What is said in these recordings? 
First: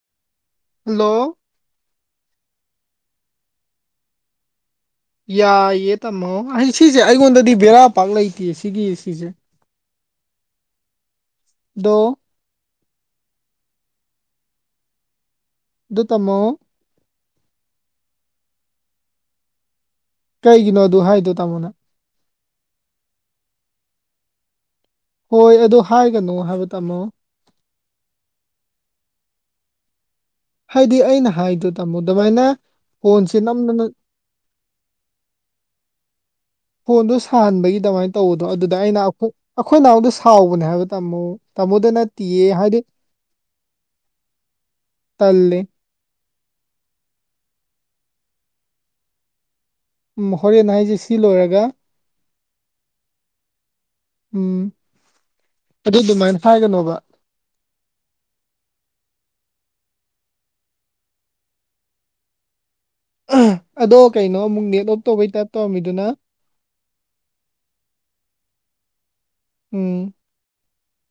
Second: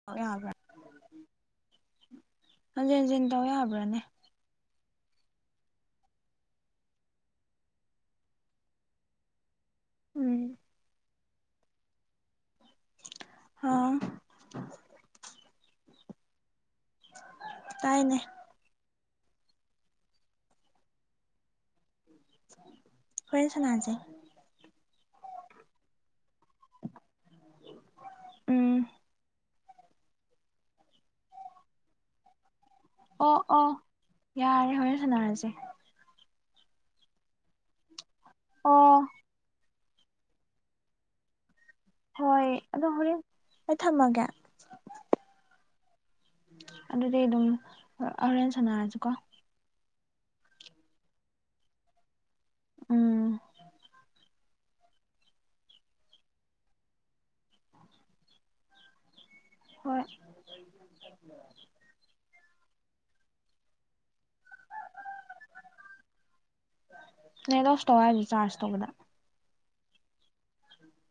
[inaudible] hello ꯍꯟꯖꯤꯟ ꯍꯟꯖꯤꯟ ꯇꯧ ꯌꯥꯕ꯭ꯔꯥꯅꯦ ꯌꯥꯏꯌꯦ ꯇꯥꯃꯣ ꯑꯩ ꯁꯤꯁꯦ ꯑꯩꯉꯣꯟꯗꯗꯤ ꯕꯦꯔꯥ ꯄꯥꯛ ꯂꯩꯇꯦ ꯁꯤꯒꯤ ꯁꯤꯁꯦ ꯎꯝ ꯗꯣ ꯑꯥ ꯗꫭ ꯇꯃꯣ ꯀꯥꯏꯅꯦ ꯀꯩꯒꯤꯅꯣ ꯑꯗꯨ ꯍꯥꯏꯗꯣ ꯇꯥꯃꯣꯅ ꯍꫭꯔꯦꯟ ꯁꯅꯥꯁꯦ ꯍꯣꯏ ꯑꯗꯨ ꯍꯥꯏꯒꯅꯨ ꯍꯥꯏꯕ ꯇꯥꯃꯣ ꯎꯝ ꯍꯥꯏꯗꯤ ꯑꯩꯅ ꯍꯥꯏꯗꯣ ꯇꯥꯃꯣ ꯑꯗꯨꯃꯥꯏꯅ ꯐꯣꯟꯁꯦ ꯑꯣ ꯑꯣ ꯅꯝꯗꯅ ꯌꯥꯔꯦ ꯍꯣꯔꯦꯟ ꯁꯥꯟꯅꯔꯁꯦ ꯐꯣꯟꯗꯣ ꯁꯥꯍꯟꯕꯒꯤ ꯑꯗꯨꯃꯥꯏꯅ ꯇꯧꯕꯗꯣ ꯑꯗꯨꯗ ꯑꯩꯅ ꯑꯣ ꯑꯩꯈꯣꯏ ꯑꯩꯈꯣꯏ ꯅꯥꯎꯗ ꯁꯥꯎꯕꯅꯦ ꯍꯥꯏꯕ ꯇꯥꯃꯣ ꯇꯥꯃꯣꯗ ꯅꯠꯇꯦꯌꯦ ꯍꯣꯏ ꯍꯥꯏꯗꯤ ꯑꯗꯣ ꯍꯣꯔꯦꯟ ꯑꯩ ꯊꯝꯃꯒꯦ ꯇꯜꯂꯦ ꯑꯗꯨꯗꯤ ꯑꯗꯨꯝ ꯍꯣꯔꯦꯟ ꯁꯅꯥꯔꯁꯤ ꯀꯣ ꯎꯝ ꯍꯣꯔꯦꯟ ꯍꯥꯏꯁꯦ ꯁꯤ ꯂꯣꯏꯔꯒ ꯎꯝ ꯎꯝ ꯑꯗꯨꯗꯤ ꯑꯗꯨꯃꯥꯏꯅ ꯍꯥꯏꯒꯅꯣꯕ ꯍꯣꯏ ꯑꯗꯣ ꯀꯩꯅꯣ ꯑꯃꯨꯛ ꯅꯦꯠ ꯑꯣꯞ ꯇꯧꯕꯩ ꯇꯥꯏꯞ ꯇꯧꯔꯝꯃꯤꯗꯨꯅ ꯅ ꯂꯣꯁ ꯇꯧ ꯍꯥꯏꯁ ꯆꯥꯔꯖ ꯇꯧꯕꯗ ꯎꯝ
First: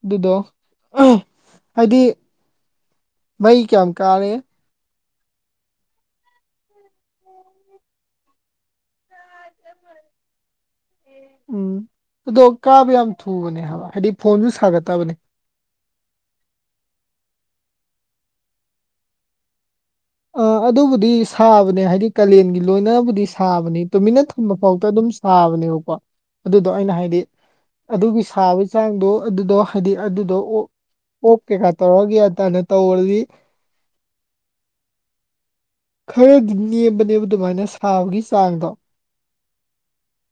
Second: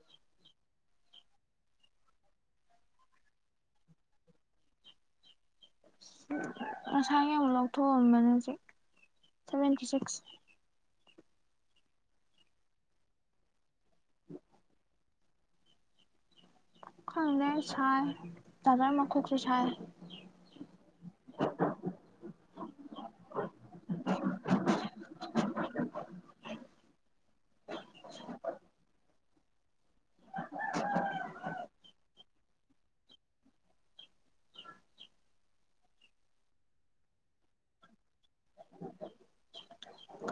ꯑꯗꯨꯗꯣ ꯍꯥꯏꯗꯤ ꯃꯩ ꯀꯌꯥꯝ ꯀꯥꯔꯦ ꯉꯁꯥꯒꯤ ꯑꯃꯨꯛ ꯂꯧꯊꯣꯛꯑꯝꯕꯅꯦ ꯍꯧꯖꯤꯛ ꯁꯚꯦꯟꯇꯤ ꯁꯤꯛꯁ ꯎꯝ ꯑꯗꯣ ꯀꯥꯕ ꯌꯥꯝ ꯊꯨꯕꯅꯦ ꯍꯥꯏꯕ ꯍꯥꯏꯗꯤ ꯐꯣꯟꯁꯨ ꯁꯥꯒꯠꯇꯕꯅꯦ ꯈꯪꯗꯦ ꯁꯥꯏ ꯆꯥꯖꯔꯃꯈꫭꯛꯁꯨ ꯁꯥꯏ ꯑ ꯑꯗꯨꯕꯨꯗꯤ ꯁꯥꯕꯅꯦ ꯍꯥꯏꯗꯤ ꯀꯥꯂꯦꯟꯒꯤ ꯂꯣꯏꯅꯕꯨꯗꯤ ꯁꯥꯕꯅꯤ ꯇꯨꯃꯤꯠꯟꯅ ꯊꯨꯡꯕ ꯐꯥꯎꯗ ꯑꯗꯨꯝ ꯁꯥꯕꯅꯦꯕꯀꯣ ꯑꯗꯨꯗꯣ ꯑꯩꯅ ꯍꯥꯏꯗꯤ ꯑꯗꯨꯒꯤ ꯁꯥꯕꯒꯤ ꯆꯥꯡꯗꯣ ꯑꯗꯨꯗꯣ ꯍꯥꯏꯗꯤ ꯑꯗꯨꯗꯣ ꯑꯣ ꯑꯣꯛ ꯀꯩꯀꯥ ꯇꯧꯔꯒꯦ ꯍꯥꯏꯇꯥꯅ ꯇꯧꯔꯗꯤ ꯈꯔꯗꯤ ꯅꯦꯝꯕꯅꯦꯕ ꯑꯗꯨꯃꯥꯏꯅ ꯁꯥꯕꯒꯤ ꯆꯥꯡꯗꯣ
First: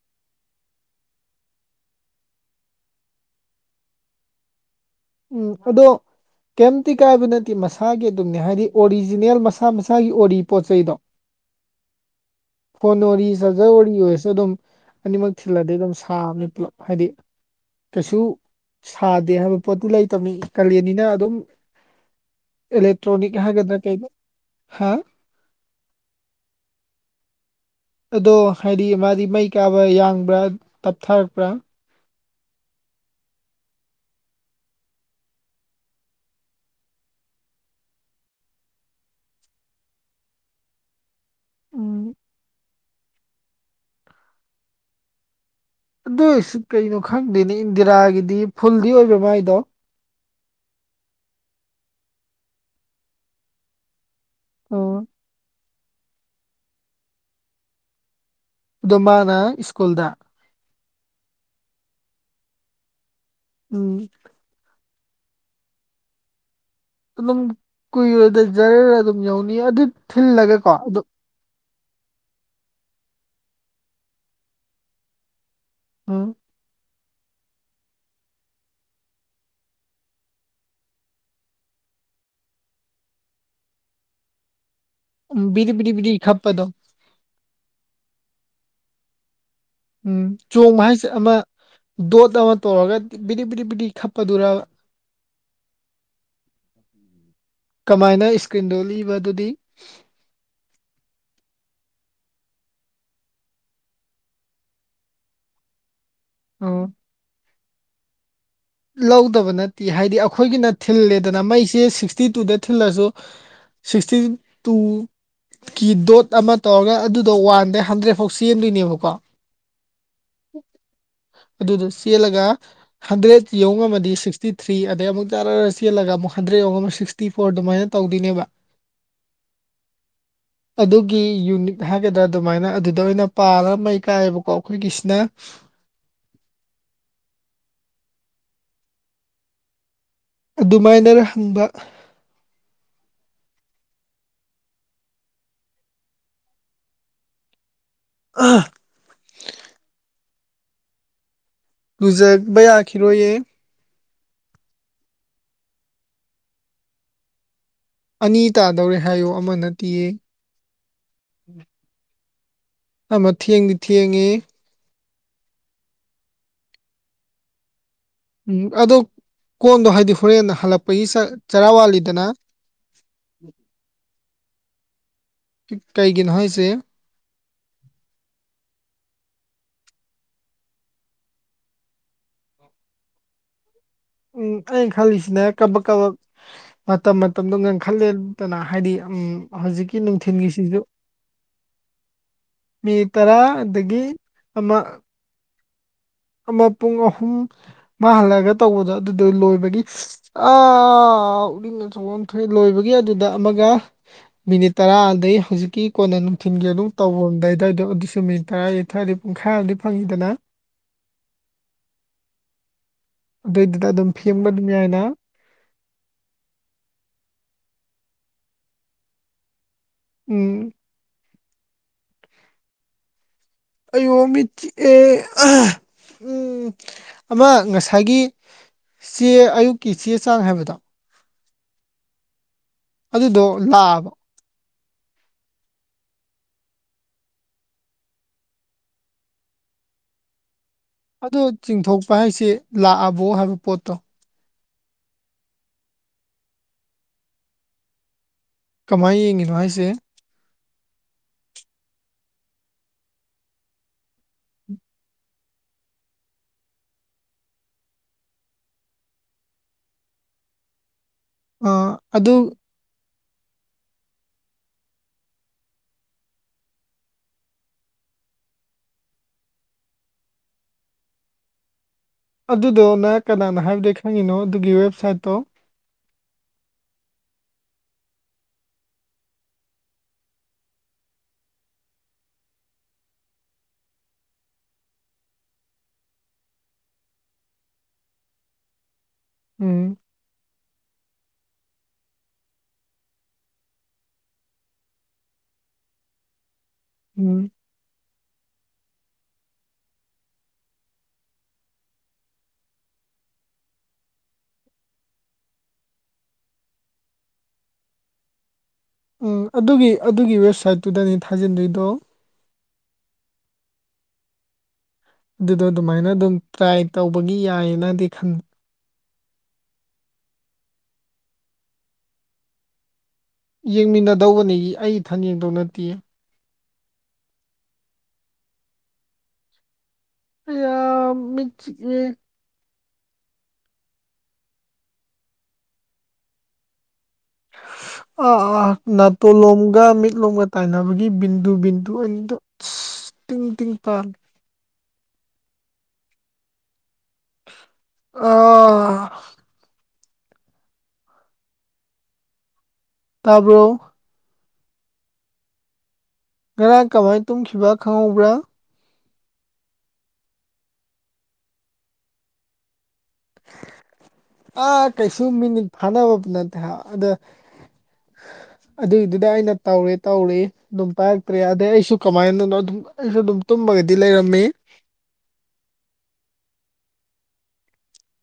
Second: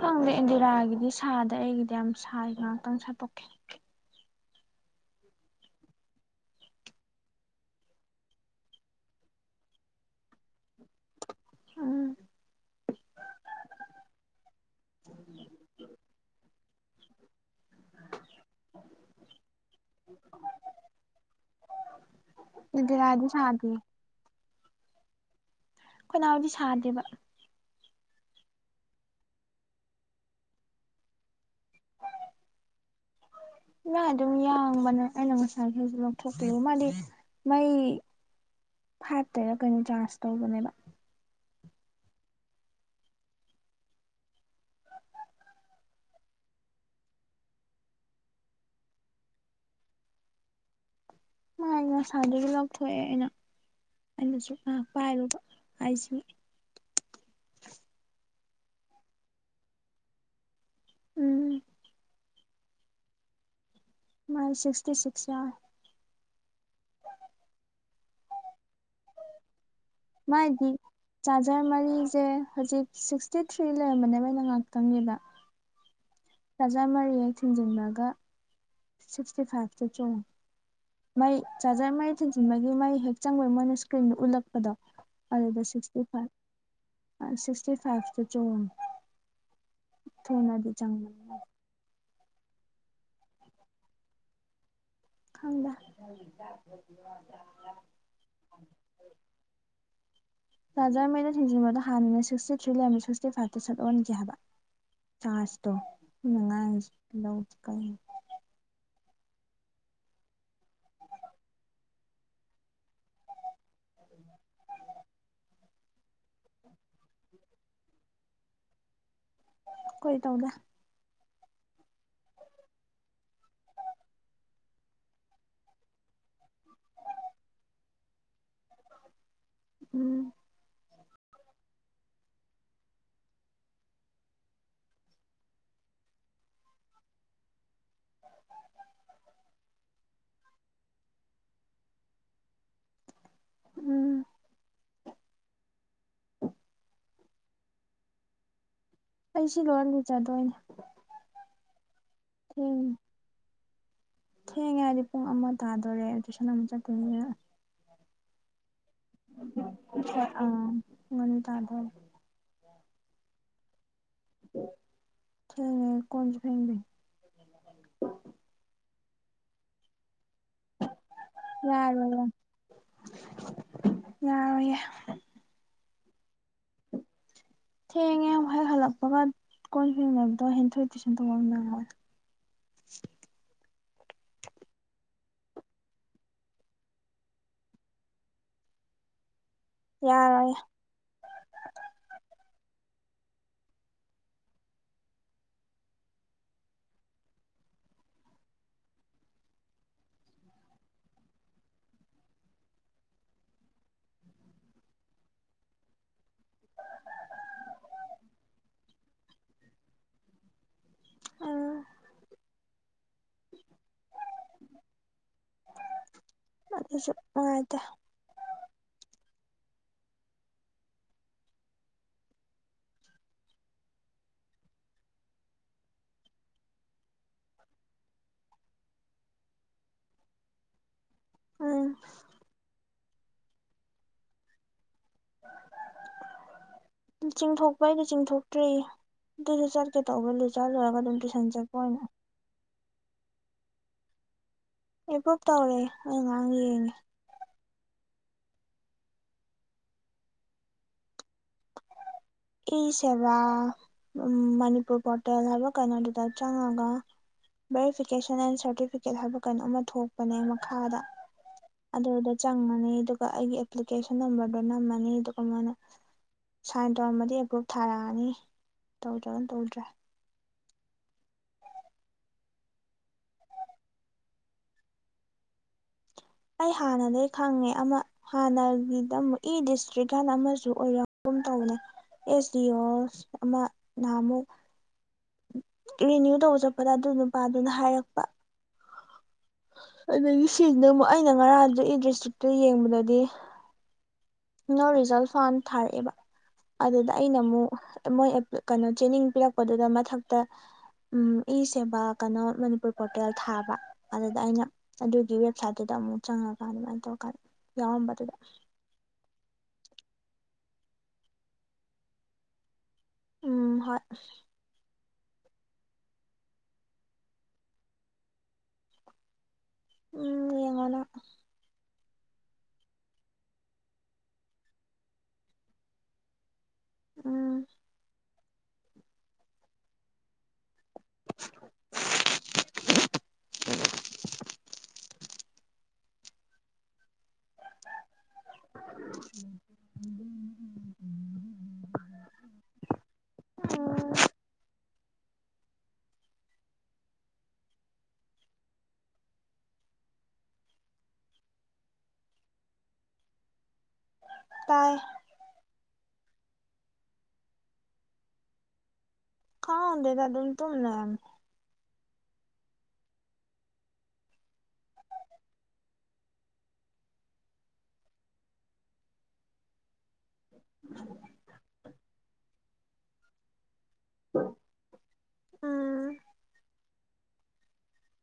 ꯈꯪꯗꯦ ꯏꯟꯗꯤꯔꯥꯒꯤꯗꯤ ꯁꯥꯗꯦ ꯑꯩꯒꯤꯗꯤ ꯌꯥꯝ ꯁꯥꯏ ꯉꯥꯏꯍꯥꯛꯇꯪ ꯁꯥꯠꯇꯣꯛꯀ ꯎꯝ ꯑꯗꯣ ꯀꯩꯝꯇ ꯀꯥꯏꯕ ꯅꯠꯇꯦ ꯃꯁꯥꯒꯤ ꯑꯗꯨꯝꯅꯦ ꯍꯥꯏꯗꯤ ꯑꯣꯔꯤꯖꯤꯅꯦꯜ ꯃꯁꯥ ꯃꯁꯥꯒꯤ ꯑꯣꯏꯔꯤ ꯄꯣꯠ ꯆꯩꯗꯣ [inaudible] [unintelligible] ꯎꯝ ꯐꯣꯟ ꯑꫭꯔꯤ ꯆꯥꯖꯔ ꯑꯣꯏꯔꯤ ꯑꯣꯏꯔꯁꯨ ꯑꯗꯨꯝ ꯑꯅꯤꯃꯛ ꯊꯤꯜꯂꯗꯤ ꯑꯗꯨꯝ ꯁꯥꯕꯅꯤ ꯄꯨꯂꯞ ꯍꯥꯏꯗꯤ ꯀꯩꯁꯨ ꯁꯥꯗꯦ ꯍꯥꯏꯕ ꯄꯣꯠꯇꯨ ꯂꯩꯇꯕꯃꯤ ꯀꯥꯂꯦꯟꯅꯤꯅ ꯑꯗꯨꯝ ꯏꯟꯗꯤꯔꯥꯗꯤ ꯏꯂꯦꯛꯛꯇ꯭ꯔꯣꯅꯤꯛ ꯁꯥꯗꯤꯌꯦ ꯍꯥꯏꯒꯗ꯭ꯔ ꯀꯩ ꯍꯥ ꯀꯅꯥꯎꯗꯤ ꯁꯥꯗꯦꯕ ꯑꯗꯣ ꯍꯥꯏꯗꯤ ꯃꯥꯗꯤ ꯃꯩ ꯀꯥꯕ ꯌꯥꯡꯕ꯭ꯔꯥ ꯇꯞꯊꯔꯛꯄ꯭ꯔꯥ ꯏꯥ ꯑꯗꯨꯝ ꯌꯥꯡꯕꯅꯦ ꯑꯩꯅ ꯉꯁꯥꯏꯈꯁꯨ ꯂꯧꯊꯣꯛꯄꯤꯔꯨꯕ ꯃꯥꯗꯤ ꯃꯩ ꯐꯥꯏꯞ ꯇꯩꯔ ꯀꯩꯅꫭ ꯌꯔꯥꯁ ꯊꯧꯒꯤꯕꯅꯦꯕ ꯎꯝ ꯑꯗꯨ ꯑꯣꯏꯁꯨ ꯀꯩꯅꯣ ꯈꯪꯗꯣꯏꯅꯦ ꯏꯟꯗꯤꯔꯥꯒꯤꯗꯤ ꯐꯨꯜꯗꯤ ꯑꯣꯏꯕ ꯃꯥꯏꯗꯣ ꯃꯥꯥꯏ ꯉꯁꯥꯏꯗꯨꯁꯨ ꯂꯧꯊꯣꯛꯑꯦ ꯑꯩꯅ ꯑꯩꯅꯁꯨ ꯉꯥꯏꯍꯥꯛ ꯑꯣ ꯄꯥꯏꯔꯨꯕ ꯑꯥꯏꯖꯤ ꯑꯗꯨ ꯃꯅ ꯁ꯭ꯀꯨꯜꯗ ꯎꯝ ꯎꯝ ꯃꯩ ꯁꯤꯛꯇꯤꯁꯤꯛ ꯌꯥꯎꯔꯤ ꯑꯗꯨꯝ ꯀꯨꯏꯔꯣꯏꯗ ꯖꯔꯔ ꯑꯗꯨꯝ ꯌꯥꯎꯅꯤ ꯑꯗꯨ ꯃꯥꯥꯏꯗꯤ ꯊꯤꯜꯂꯒꯀꯣ ꯑꯗꯨ ꯆꯥꯔꯖꯔ ꯃꯔꯤꯁꯦ ꯍꯧꯖꯤꯛ ꯁꯤꯛꯁꯇꯤ ꯊ꯭ꯔꯤ ꯂꯩꯔꯝꯕꯅꯦꯕꯩꯅ ꯉꯥꯏꯍꯥꯛꯇꯪꯒꯤꯕ ꯎꯝ ꯆꯥꯖꯔ ꯃꯔꯤꯖ ꯍꯦꯛ ꯊꯤꯟꯖꯤꯟꯂꯒ ꯁꯤꯛꯁꯇꯤ ꯐꯥꯏꯞꯇ ꯆꫭꯡꯉꯤ ꯃꯩ ꯆꯥꯔꯖꯔ ꯃꯩ ꯊꯤꯟꯖꯤꯟꯕꯒꯤ ꯃꯩ ꯍꯦꯛ ꯆꯪꯕꯒꯤ ꯃꯣꯏꯅ ꯏꯁꯀ꯭ꯔꯤꯟꯗꯨ ꯎꯠꯂꯛꯄꯗꯣ ꯑꯗꯨꯗ ꯕꯤꯔꯤ ꯕꯤꯔꯤ ꯁꯤꯛꯁꯇꯤ ꯕꯤꯔꯤ ꯐꯥꯏꯞ ꯈꯞꯄꯗꯣ ꯁꯤꯛꯁꯇꯤ ꯐꯥꯏꯞꯇ ꯆꯣꯡꯉꯤ ꯎꯝ ꯆꯣꯡꯕ ꯍꯥꯏꯁꯦ ꯑꯃ ꯗꯣꯠ ꯑꯃ ꯇꯧꯔꯒ ꯕꯤꯗꯤ ꯕꯤꯗꯤ ꯕꯤꯗꯤ ꯈꯞꯄꯗꯨꯔ ꯈꯪꯗꯦ ꯀꯃꯥꯏꯅ ꯏꯁ ꯀ꯭ꯔꯤꯟꯗꯣ ꯂꯤꯕ ꯑꯗꯨꯗꯤ ꯆꯥꯔꯖꯔꯃꯩꯗ ꯊꯤꯡꯖꯤꯟꯕꯗꯣ ꯍꯥꯟꯅ ꯁꯤꯛꯁꯇꯤ ꯊ꯭ꯔꯤ ꯂꯩꯔꯝ ꯁꯤꯛꯁꯇꯤ ꯐꯥꯏꯚꯇ ꯁꯠ ꯑꯣꯟꯒꯤ ꯍꯥꯏꯕ ꯆꯥꯔꯁ ꯇꯣ ꯃꯤꯅ ꯑꯣ ꯉꯥꯡꯏꯁꯦ ꯂꯧꯗꯦ ꯀꯩꯅꯣ ꯂꯧꯗꯕ ꯅꯠꯇꯦ ꯍꯥꯏꯗꯤ ꯑꯩꯈꯣꯏꯒꯤꯅ ꯊꯤꯜꯂꯦꯗꯅ ꯃꯩꯁꯦ ꯁꯤꯛꯁꯇꯤ ꯇꯨꯗ ꯊꯤꯜꯂꯁꯨ ꯁꯤꯛꯁꯇꯤ ꯇꯨ ꯀꯤ ꯗꯣꯠ ꯑꯃ ꯇꯧꯔꯒ ꯑꯗꯨꯗꯣ ꯋꯥꯟꯗꯩ ꯍꯟꯗ꯭ꯔꯦꯗ ꯐꯥꯎ ꯆꯦꯟꯗꯣꯏꯅꯦꯕꯀꯣ ꯀꯣꯏ ꯇꯧꯗꯦ ꯑꯗꯨꯗ‌ꯣ ꯆꯦꯜꯂꯒ ꯍꯟꯗ꯭ꯔꯦꯠ ꯁꯤ ꯌꯧ ꯉꯝꯃꯗꯤ ꯁꯤꯛꯁꯇꯤ ꯊ꯭ꯔꯤ ꯑꯗꯩ ꯑꯃꯨꯛ ꯖꯔꯔ ꯆꯦꯜꯂꯒ ꯑꯃꯨꯛ ꯍꯟꯗ꯭ꯔꯦꯗ ꯌꯧ ꯉꯝꯃ ꯁꯤꯛꯁꯇꯤ ꯐꯣꯔ ꯑꯗꯨꯃꯥꯏꯅ ꯇꯧꯗꯣꯏꯅꯦꯕ [inaudible] ꯎꯝ ꯑꯗꯨꯒꯤ ꯌꯨꯅꯤꯠ ꯍꯥꯏꯒꯗ꯭ꯔꯥ ꯑꯗꯨꯃꯥꯏꯅ ꯑꯗꯨꯗ ꯑꯣꯏꯅ ꯄꯥꯜꯂꯒ ꯃꯩ ꯀꯥꯏꯌꯦꯕꯀꯣ ꯑꯩꯈꯣꯏꯒꯤꯁꯤꯅ [unintelligible] ꯑꯗꯨꯃꯥꯏꯅꯔ ꯍꯪꯕ ꯎꯝ ꯑ ꯑꯩꯁꯨ ꯂꯣꯏꯅ ꯂꯨꯖꯗꯣꯏꯅꯦ ꯂꯨꯖꯕ ꯊꯦꯡ ꯌꯥꯈꯤꯔꯣꯏꯌꯦ ꯊꯦꯡꯉꯦ ꯍꯥꯏꯗꯤ ꯄꯨꯡ ꯑꯃ ꯇꯥꯗꯣꯔꯦ ꯇꯨꯏꯁꯟ ꯑꯃꯨꯛ ꯆꯠꯇꯣꯏꯅ‌ꯦ ꯑꯅꯤ ꯇꯥꯗꯧꯔꯦ ꯍꯥꯏꯌꯣ ꯑꯃ ꯅꯠꯇꯤꯌꯦ ꯑ ꯄꯨꯡ ꯑꯅꯤ ꯇꯥꯗꯣꯔꯦ ꯑꯃ ꯊꯦꯡꯗꯤ ꯊꯦꯡꯉꯤ ꯊꯦꯡꯉꯦ ꯀꯣꯟꯖꯨ ꯐꯦꯡꯗꯣꯏꯅꯤ ꯎꯝ ꯑꯗꯣ ꯀꯣꯟꯗꯣ ꯍꯥꯏꯗꯤ ꯍꯣꯔꯦꯟ ꯍꯜꯂꯛꯄꯒꯤ ꯆꯥꯛ ꯌꯥꯔꯣꯏ ꯌꯦ ꯌꯥꯔꯣꯏ ꯌꯦ ꯀꯤ ꯀꯩꯒꯤꯅꯣ ꯍꯥꯏꯁ‌ꯦ ꯊꯦꯡꯉꯦ ꯑꯃꯨꯛ ꯍꯦꯛ ꯍꯜꯂꯛꯄꯒ ꯀꯣꯟ ꯐ‌ꯦꯡꯅꯕꯗꯣ ꯍꯦꯟꯊꯣꯏ ꯇꯨꯏꯁꯟ ꯇꯧꯕ ꯅꯪꯉ‌ꯣꯏ ꯎꯝ ꯑꯩꯅ ꯈꯜꯂꯤꯁꯤꯅ ꯀꯕꯛ ꯀꯕꯛ ꯃꯇꯝ ꯃꯇꯝꯗꯣ ꯉꯟꯈꯠꯂꯦꯗꯅ ꯍꯥꯏꯗꯤ ꯎꯝ ꯍꯧꯖꯤꯛꯀꯤ ꯌꯥꯔꯣꯏꯌꯦ ꯅꯨꯡꯊꯤꯜꯒꯤꯁꯤꯖꯨ ꯃꯤꯅꯤ ꯇꯔꯥ ꯗꯒꯤ ꯑꯃ ꯑꯃ ꯄꯨꯡ ꯑꯍꯨꯝ ꯃꯥ ꯍꯜꯂꯛꯑꯒ ꯇꯧꯕꯗꯣ ꯑꯗꯨꯗꯣ ꯂꯣꯏꯕꯒꯤ [unintelligible] ꯑꯥ ꯎꯔꯤꯡ ꯑꯆꯧꯕ ꯑꯃ ꯊꯣꯛꯑꯦ ꯂꯣꯏꯕꯒꯤ ꯑꯗꯨꯗ ꯑꯃꯒ ꯃꯤꯅꯤꯠ ꯇꯔꯥ ꯑꯗꯩ ꯍꯧꯖꯤꯛꯀꯤ ꯀꯣꯟꯅ ꯅꯨꯡꯊꯤꯟꯒꯤ ꯑꯗꯨꯝ ꯇꯧꯔꯝꯗꯥꯏ ꯑꯗꯥꯏꯗꯣ ꯑꯗꯨꯁꯨ ꯃꯤꯅꯤꯠ ꯇꯔꯥ ꯑꯊꯥꯏꯗꯤ ꯄꯨꯡꯈꯥꯏ ꯑꯃꯗꯤ ꯐꯪꯉꯤꯗꯅ ꯑꯥ ꯑꯗꯨꯏꯗꯨꯗ ꯑꯗꯨꯝ ꯐꯦꯡꯕ ꯑꯗꯨꯝ ꯌꯥꯏꯅ ꯑꯗꯨꯁꯨ ꯋꯥꯏꯗ ꯎꯝ ꯑꯩꯌꯨ ꯃꯤꯠ ꯆꯤꯛꯑꯦ ꯑ ꯎꯝ ꯑꯃ ꯉꯁꯥꯏꯒꯤ ꯆꯦ ꯑꯌꯨꯛꯀꯤ ꯆꯦ ꯆꯥꯡ ꯍꯥꯏꯕꯗꯣ ꯎꯝ ꯑꯗꯨꯗꯣ ꯂꯥꯛꯑꯕꯣ [inaudible] ꯆꯤꯡꯊꯣꯛꯄꯩꯗꯤ ꯆꯤꯡꯊꯣꯛꯇ꯭ꯔꯤ ꯑꯗꯨꯗ‌ꯣ ꯆꯠꯀꯦ ꯇꯧꯕꯅ ꯂꯤꯆꯥꯠ ꯂꯣꯏꯔꯒ ꯑꯗꯨꯝ ꯑꯗꯣ ꯇꯨꯏꯁꯟ ꯆꯠꯄ ꯑꯣꯏꯅ ꯆꯤꯡꯊꯣꯛꯄ ꯍꯥꯏꯁꯤ ꯂꯥꯛꯑꯕꯣ ꯍꯥꯏꯕ ꯄꯣꯠꯇꯣ ꯑꯦꯄ꯭ꯔꯨꯚ ꯇꯧꯔꯦ ꯑꯩ ꯉꯔꯥꯡ ꯌꯦꯡꯉꯦ ꯀꯃꯥꯏ ꯌꯦꯡꯉꯤꯅꯣ ꯍꯥꯏꯁꯦ ꯏ ꯁꯦꯕꯥ ꯃꯅꯤꯄꯨꯔ ꯄꯣꯔꯇꯦꯜ ꯍꯥꯏꯕꯔ ꯀꯩꯅꯣꯗꯨꯗ ꯆꯪꯉꯒ ꯚꯦꯔꯤꯐꯤꯀꯦꯁꯟ ꯑꯦꯟ ꯁꯥꯔꯇꯤꯐꯤꯀꯦꯠ ꯍꯥꯏꯕ ꯀꯩꯅꯣ ꯑꯃ ꯊꯣꯛꯄꯅꯦ ꯃꯈꯥꯗ ꯑꯥ ꯑꯗꯨꯗ ꯑꯗꯨ ꯆꯪꯉ ꯅꯤ ꯑꯗꯨꯒ ꯑꯩꯒꯤ ꯑꯦꯄ꯭ꯂꯤꯀꯦꯁꯟ ꯅꯝꯕꯔꯗ ꯅꯝꯃꯅꯤ ꯗꯨꯒ ꯃꯅꯥ ꯁꯥꯏꯟ ꯇꯧꯔꯝꯃ ꯅꯤ ꯑꯦꯄ꯭ꯔꯨꯞ ꯊꯥꯔꯛꯑꯅꯤ ꯇꯧꯗ꯭ꯔꯒꯅ ꯇꯧꯗ꯭ꯔꯦ ꯑꯗꯨꯗꯣ ꯅ ꯀꯅꯥꯅ ꯍꯥꯏꯕꯗ ꯈꯪꯉꯤꯅꯣ ꯑꯗꯨꯒꯤ ꯋꯦꯕꯁꯥꯏꯠꯇꯣ ꯑꯩ ꯍꯥꯟꯅꯗꯒꯤ ꯈꯪꯉꯦ ꯑꯃ ꯍꯥꯟꯅꯒꯤꯗꯛ ꯏ ꯗꯤꯁꯇ꯭ꯔꯤꯛꯀꯥꯟꯅ ꯑꯃꯁꯨ ꯑꯣꯏꯔꯒꯨꯝ ꯇꯧꯅꯦ ꯑꯦꯁ ꯗꯤ ꯑꯣ ꯑꯃ ꯅꯍꯃꯨ ꯔꯤꯅ꯭ꯌꯨ ꯇꯧꯕ ꯆꯠꯄꯗ ꯑꯗꯨ ꯅꯨꯄꯥꯗꯨꯅ ꯍꯥꯏꯔꯛꯄ ꯎꯝ ꯑꯗꯒꯤ ꯁꯤꯖꯤꯅ ꯑꯃꯨꯛ ꯑꯩꯅ ꯉꯔꯥꯡ ꯑꯗꯨ ꯏ ꯗꯤꯁꯇ꯭ꯔꯤꯛꯇꯨ ꯌꯦꯡꯕꯗꯗꯤ ꯅꯣ ꯔꯤꯖꯜ ꯐꯥꯎꯟ ꯊꯥꯔꯛꯏꯕ ꯑꯗꯨꯗ ꯑꯩꯅ ꯎꯝ ꯑꯃꯨꯛ ꯃꯣꯏ ꯑꯦꯞ ꯀꯩꯅꯣ ꯆꯦꯅꯤꯡ ꯄꯤꯔꯛꯄꯗꯨꯗ ꯃꯊꯛꯇ ꯎꯝ ꯏꯁꯦꯕ ꯀꯩꯅꯣ ꯃꯅꯤꯄꯨꯔ ꯄꯣꯔꯇꯦꯜ ꯊꯥꯕ ꯑꯗꯨꯗ ꯑꯩꯅ ꯑꯗꯨꯒꯤ ꯋꯦꯕꯁꯥꯏꯠꯇꯨꯗ ꯑꯃꯨꯛ ꯆꯪꯉꯒ ꯑꯗꯨꯃꯥꯏꯅ ꯇꯧꯔꯀꯥꯟꯗ ꯌꯥꯎꯔꯝꯕꯗꯨꯗ ꯎꯝ ꯑꯗꯨꯒꯤ ꯑꯗꯨꯒꯤ ꯋꯦꯕꯁꯥꯏꯠꯇꯨꯗꯅꯤ ꯊꯥꯖꯤꯟꯗꯣꯏꯗꯣ ꯎꯝ ꯍꯣꯏ ꯑꯗꯨꯗꯣ ꯑꯗꯨꯃꯥꯏꯅ ꯑꯗꯨꯝ ꯇ꯭ꯔꯥꯏ ꯇꯧꯕꯒꯤ ꯌꯥꯏꯌꯦꯅꯗꯤ ꯈꯟꯕ ꯎꯝ ꯌꯦꯡꯉꯣꯅ ꯌꯦꯡꯃꯤꯟꯅꯗꯧꯕꯅꯤ ꯑꯩ ꯏꯊꯟ ꯌꯦꯡꯗꯧ ꯅꯠꯇꯤꯌꯦ ꯎꯝ ꯑ ꯃꯤꯆ [unintelligible] ꯑꯥ ꯑꯥ ꯅꯥꯇꯣꯟ ꯂꯣꯝꯒ ꯃꯤꯠꯂꯣꯝꯒ ꯇꯥꯏꯅꯕꯒꯤ ꯒꯤ ꯕꯤꯟꯗꯨ ꯕꯤꯟꯗꯨ ꯑꯩꯅꯗꯁ ꯇꯤꯡ ꯇꯤꯡ ꯎꯝ ꯄꯥꯜꯂꯤ ꯑꯥ ꯇꯥꯕ꯭ꯔꯣ ꯇꯥꯏ ꯉꯔꯥꯡ ꯀꯃꯥꯏ ꯇꯨꯝꯈꯤꯕ ꯈꯪꯍꯧꯕ꯭ꯔꯥ ꯈꯪꯍꯧꯗꯦꯗ ꯑꯗꯨꯝ ꯇꯨꯝ ꯂꯩꯔꯝꯃꯦ ꯑꯥ ꯀꯩꯁꯨ ꯃꯤꯅꯤꯠ ꯐꯥꯅꯕ ꯅꯠꯇꯦ ꯑꯗ ꯑꯗꯨꯏꯗꯨꯗ ꯑꯩꯅ ꯇꯧꯔꯤ ꯇꯧꯔꯤ ꯑꯗꯨꯝ ꯄꯥꯏꯔꯛꯇ꯭ꯔꯦ ꯑꯗꯩ ꯑꯩꯁꯨ ꯀꯃꯥꯏꯅꯗꯅꯣ ꯑꯗꯨꯝ ꯑꯩꯁꯨ ꯑꯗꯨꯝ ꯇꯨꯝꯃꯒꯗꯤ ꯂꯩꯔꯝꯃꯤ ꯎꯝ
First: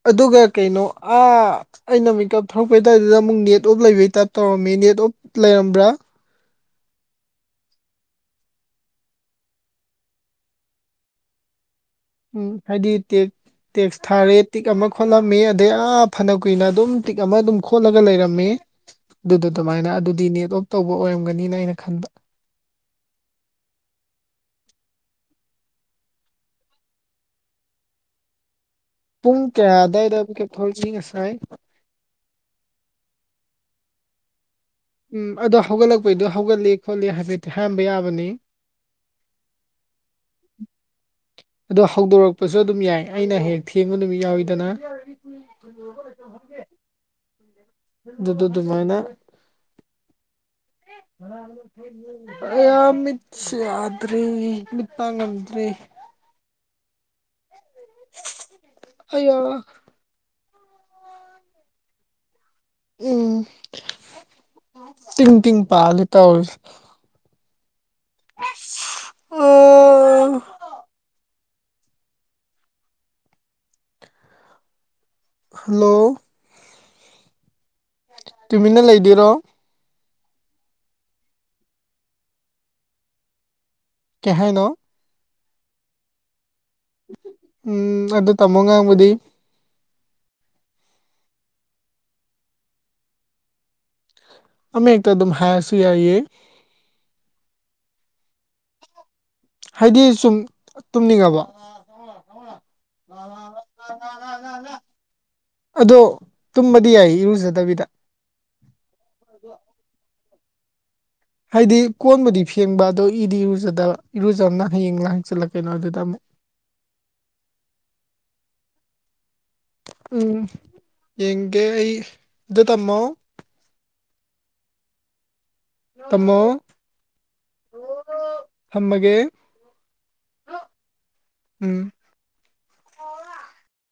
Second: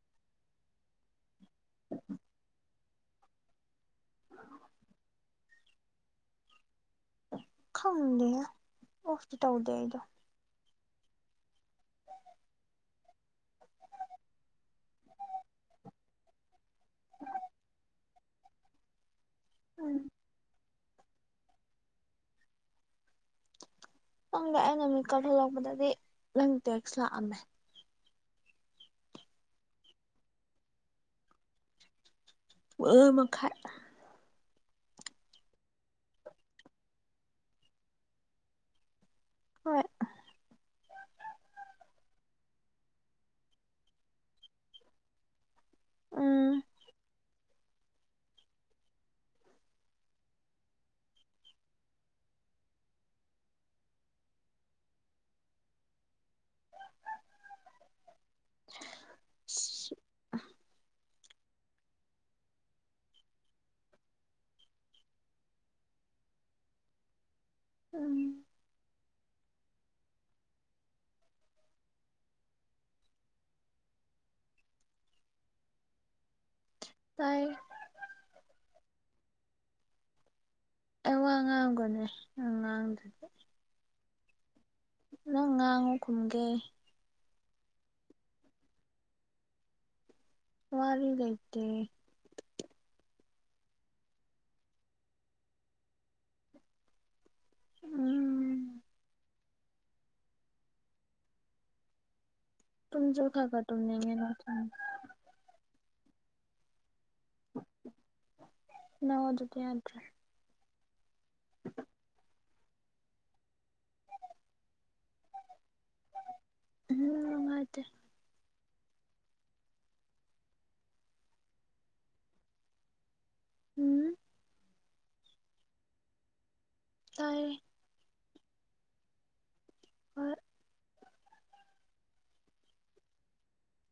ꯑꯗꯨꯒ ꯀꯩꯅꯣ ꯑ ꯑꯩꯅ ꯃꯤꯀꯞ ꯊꯧꯔꯛꯄꯩꯇꯥꯏꯗꯨꯗ ꯑꯃꯨꯛ ꯅꯦꯠ ꯅꯦꯠ ꯑꯣꯞ ꯂꯩꯕꯩ ꯇꯥꯏꯞ ꯇꯧꯔꯝꯃꯤ ꯅꯦꯠ ꯑꯣꯞ ꯂꯩꯔꯝꯕ꯭ꯔꯥ ꯈꯪꯗꯦꯗ ꯑꯣꯐꯇꯤ ꯇꯧꯗꯦ ꯑꯩꯗꯣ ꯎꯝ ꯍꯥꯏꯗꯤ ꯇꯦꯛ ꯇꯦꯛꯁ ꯊꯥꯔꯦ ꯇꯤꯛ ꯑꯃ ꯈꯣꯠꯂꯝꯃꯤ ꯑꯗꯩ ꯑꯥ ꯐꯅ ꯀꯨꯏꯅ ꯑꯗꯨꯝ ꯇꯤꯛ ꯑꯃ ꯑꯗꯨꯝ ꯈꯣꯠꯂꯒ ꯂꯩꯔꯝꯃꯦ ꯑꯗꯨꯗ ꯑꯗꯨꯃꯥꯏꯅ ꯎꯝ ꯑꯗꯨꯗꯤ ꯅꯦꯠ ꯑꯣꯐ ꯇꯧꯕ ꯑꯣꯏꯔꯝꯒꯅꯤꯅ ꯑꯩꯅ ꯈꯟꯕ ꯈꯪꯗꯦ ꯑꯩꯅ ꯃꯤꯠ ꯀꯥꯊꯂꯛꯄꯗꯗꯤ ꯅꯪ ꯇꯦꯛꯁ ꯂꯥꯛꯑꯝꯃꯦ ꯄꯨꯡ ꯀꯌꯥ ꯑꯋꯥꯏꯗ ꯃꯤꯀꯞ ꯊꯣꯛꯂꯛꯏ ꯉꯁꯥꯏ ꯃꯉꯥ ꯃꯈꯥꯏ ꯎꯝ ꯑꯗꯣ ꯍꯧꯒꯠꯂꯛꯄꯩꯗꯣ ꯍꯧꯒꯠꯂꯤ ꯈꯣꯠꯂꯤ ꯍꯥꯏꯐꯦꯠꯇꯤ ꯍꯥꯏꯔꯝꯕ ꯌꯥꯕꯅꯤ ꯍꯣꯏ ꯑꯗꯣ ꯍꯧꯗꯣꯔꯛꯄꯁꯨ ꯑꯗꯨꯝ ꯌꯥꯏ ꯑꯩꯅ ꯍꯦꯛ ꯊꯦꯡꯕ ꯅꯨꯃꯤꯠ ꯌꯥꯎꯋꯤꯗꯅ ꯎꯝ ꯑꯗꯨꯗ ꯑꯗꯨꯃꯥꯏꯅꯥ ꯍ ꯑ ꯃꯤꯠ ꯌꯥꯗꯔꯦꯅꯦ ꯃꯤꯠ ꯄꯥꯡ ꯉꯝꯗ꯭ꯔꯦ ꯑꯌꯥ ꯎꯝ ꯇꯤꯡ ꯇꯤꯡ ꯄꯥꯜꯂꯦ ꯇꯩꯔꯤꯁꯦ ꯎꯝ ꯑꯣ ꯍꯜꯂꯣ ꯇꯥꯏ ꯇꯨꯃꯤꯟꯅ ꯂꯩꯗꯣꯏꯔꯣ ꯑꯩ ꯋꯥ ꯉꯥꯡꯒꯅꯦ ꯉꯥꯡꯗꯗꯤ ꯀꯍꯥꯏꯅꯣ ꯅꯪ ꯉꯥꯡꯉꯨ ꯈꯨꯝꯒꯦ ꯎꯝ ꯑꯗꯨ ꯇꯝꯃꯣ ꯉꯥꯡꯕꯗꯤ ꯋꯥꯔꯤ ꯂꯩꯇꯦ ꯑꯃꯛꯇ ꯑꯗꯨꯝ ꯍꯥꯏꯁꯨ ꯌꯥꯏꯌꯦ ꯎꯝ ꯍꯥꯏꯗꯤ ꯁꯨꯝ ꯇꯨꯝꯅꯤꯡꯉꯕꫭ [inaudible] ꯑꯗꯣ ꯇꯨꯝꯕꯗꯤ ꯌꯥꯏ ꯏꯔꯨꯖꯗꯕꯤꯗ ꯅ ꯑꯗꯨꯗꯤ ꯌꯥꯗ꯭ꯔꯦ ꯍꯥꯏꯗꯤ ꯀꯣꯟꯕꯨꯗꯤ ꯐꯦꯡꯕ ꯑꯗꯣ ꯏꯗꯤ ꯏꯔꯨꯖꯗꯕ ꯏꯔꯨꯖꯕꯅ ꯍꯌꯦꯡꯂ ꯍꯪꯆꯜꯂꯛꯀ ꯀꯩꯅꯣ ꯑꯗꯨꯗ ꯑꯃꯨꯛ ꯎꯝ ꯅꯨꯡꯉꯥꯏꯗꯦ ꯎꯝ ꯌꯦꯡꯒꯦ ꯑꯩ ꯑꯗꯨ ꯇꯝꯃꯣ ꯎꯝ ꯇꯃꯣ ꯇꯔꯦ ꯊꯃꯒꯦ ꯍꯣꯏ ꯎꯝ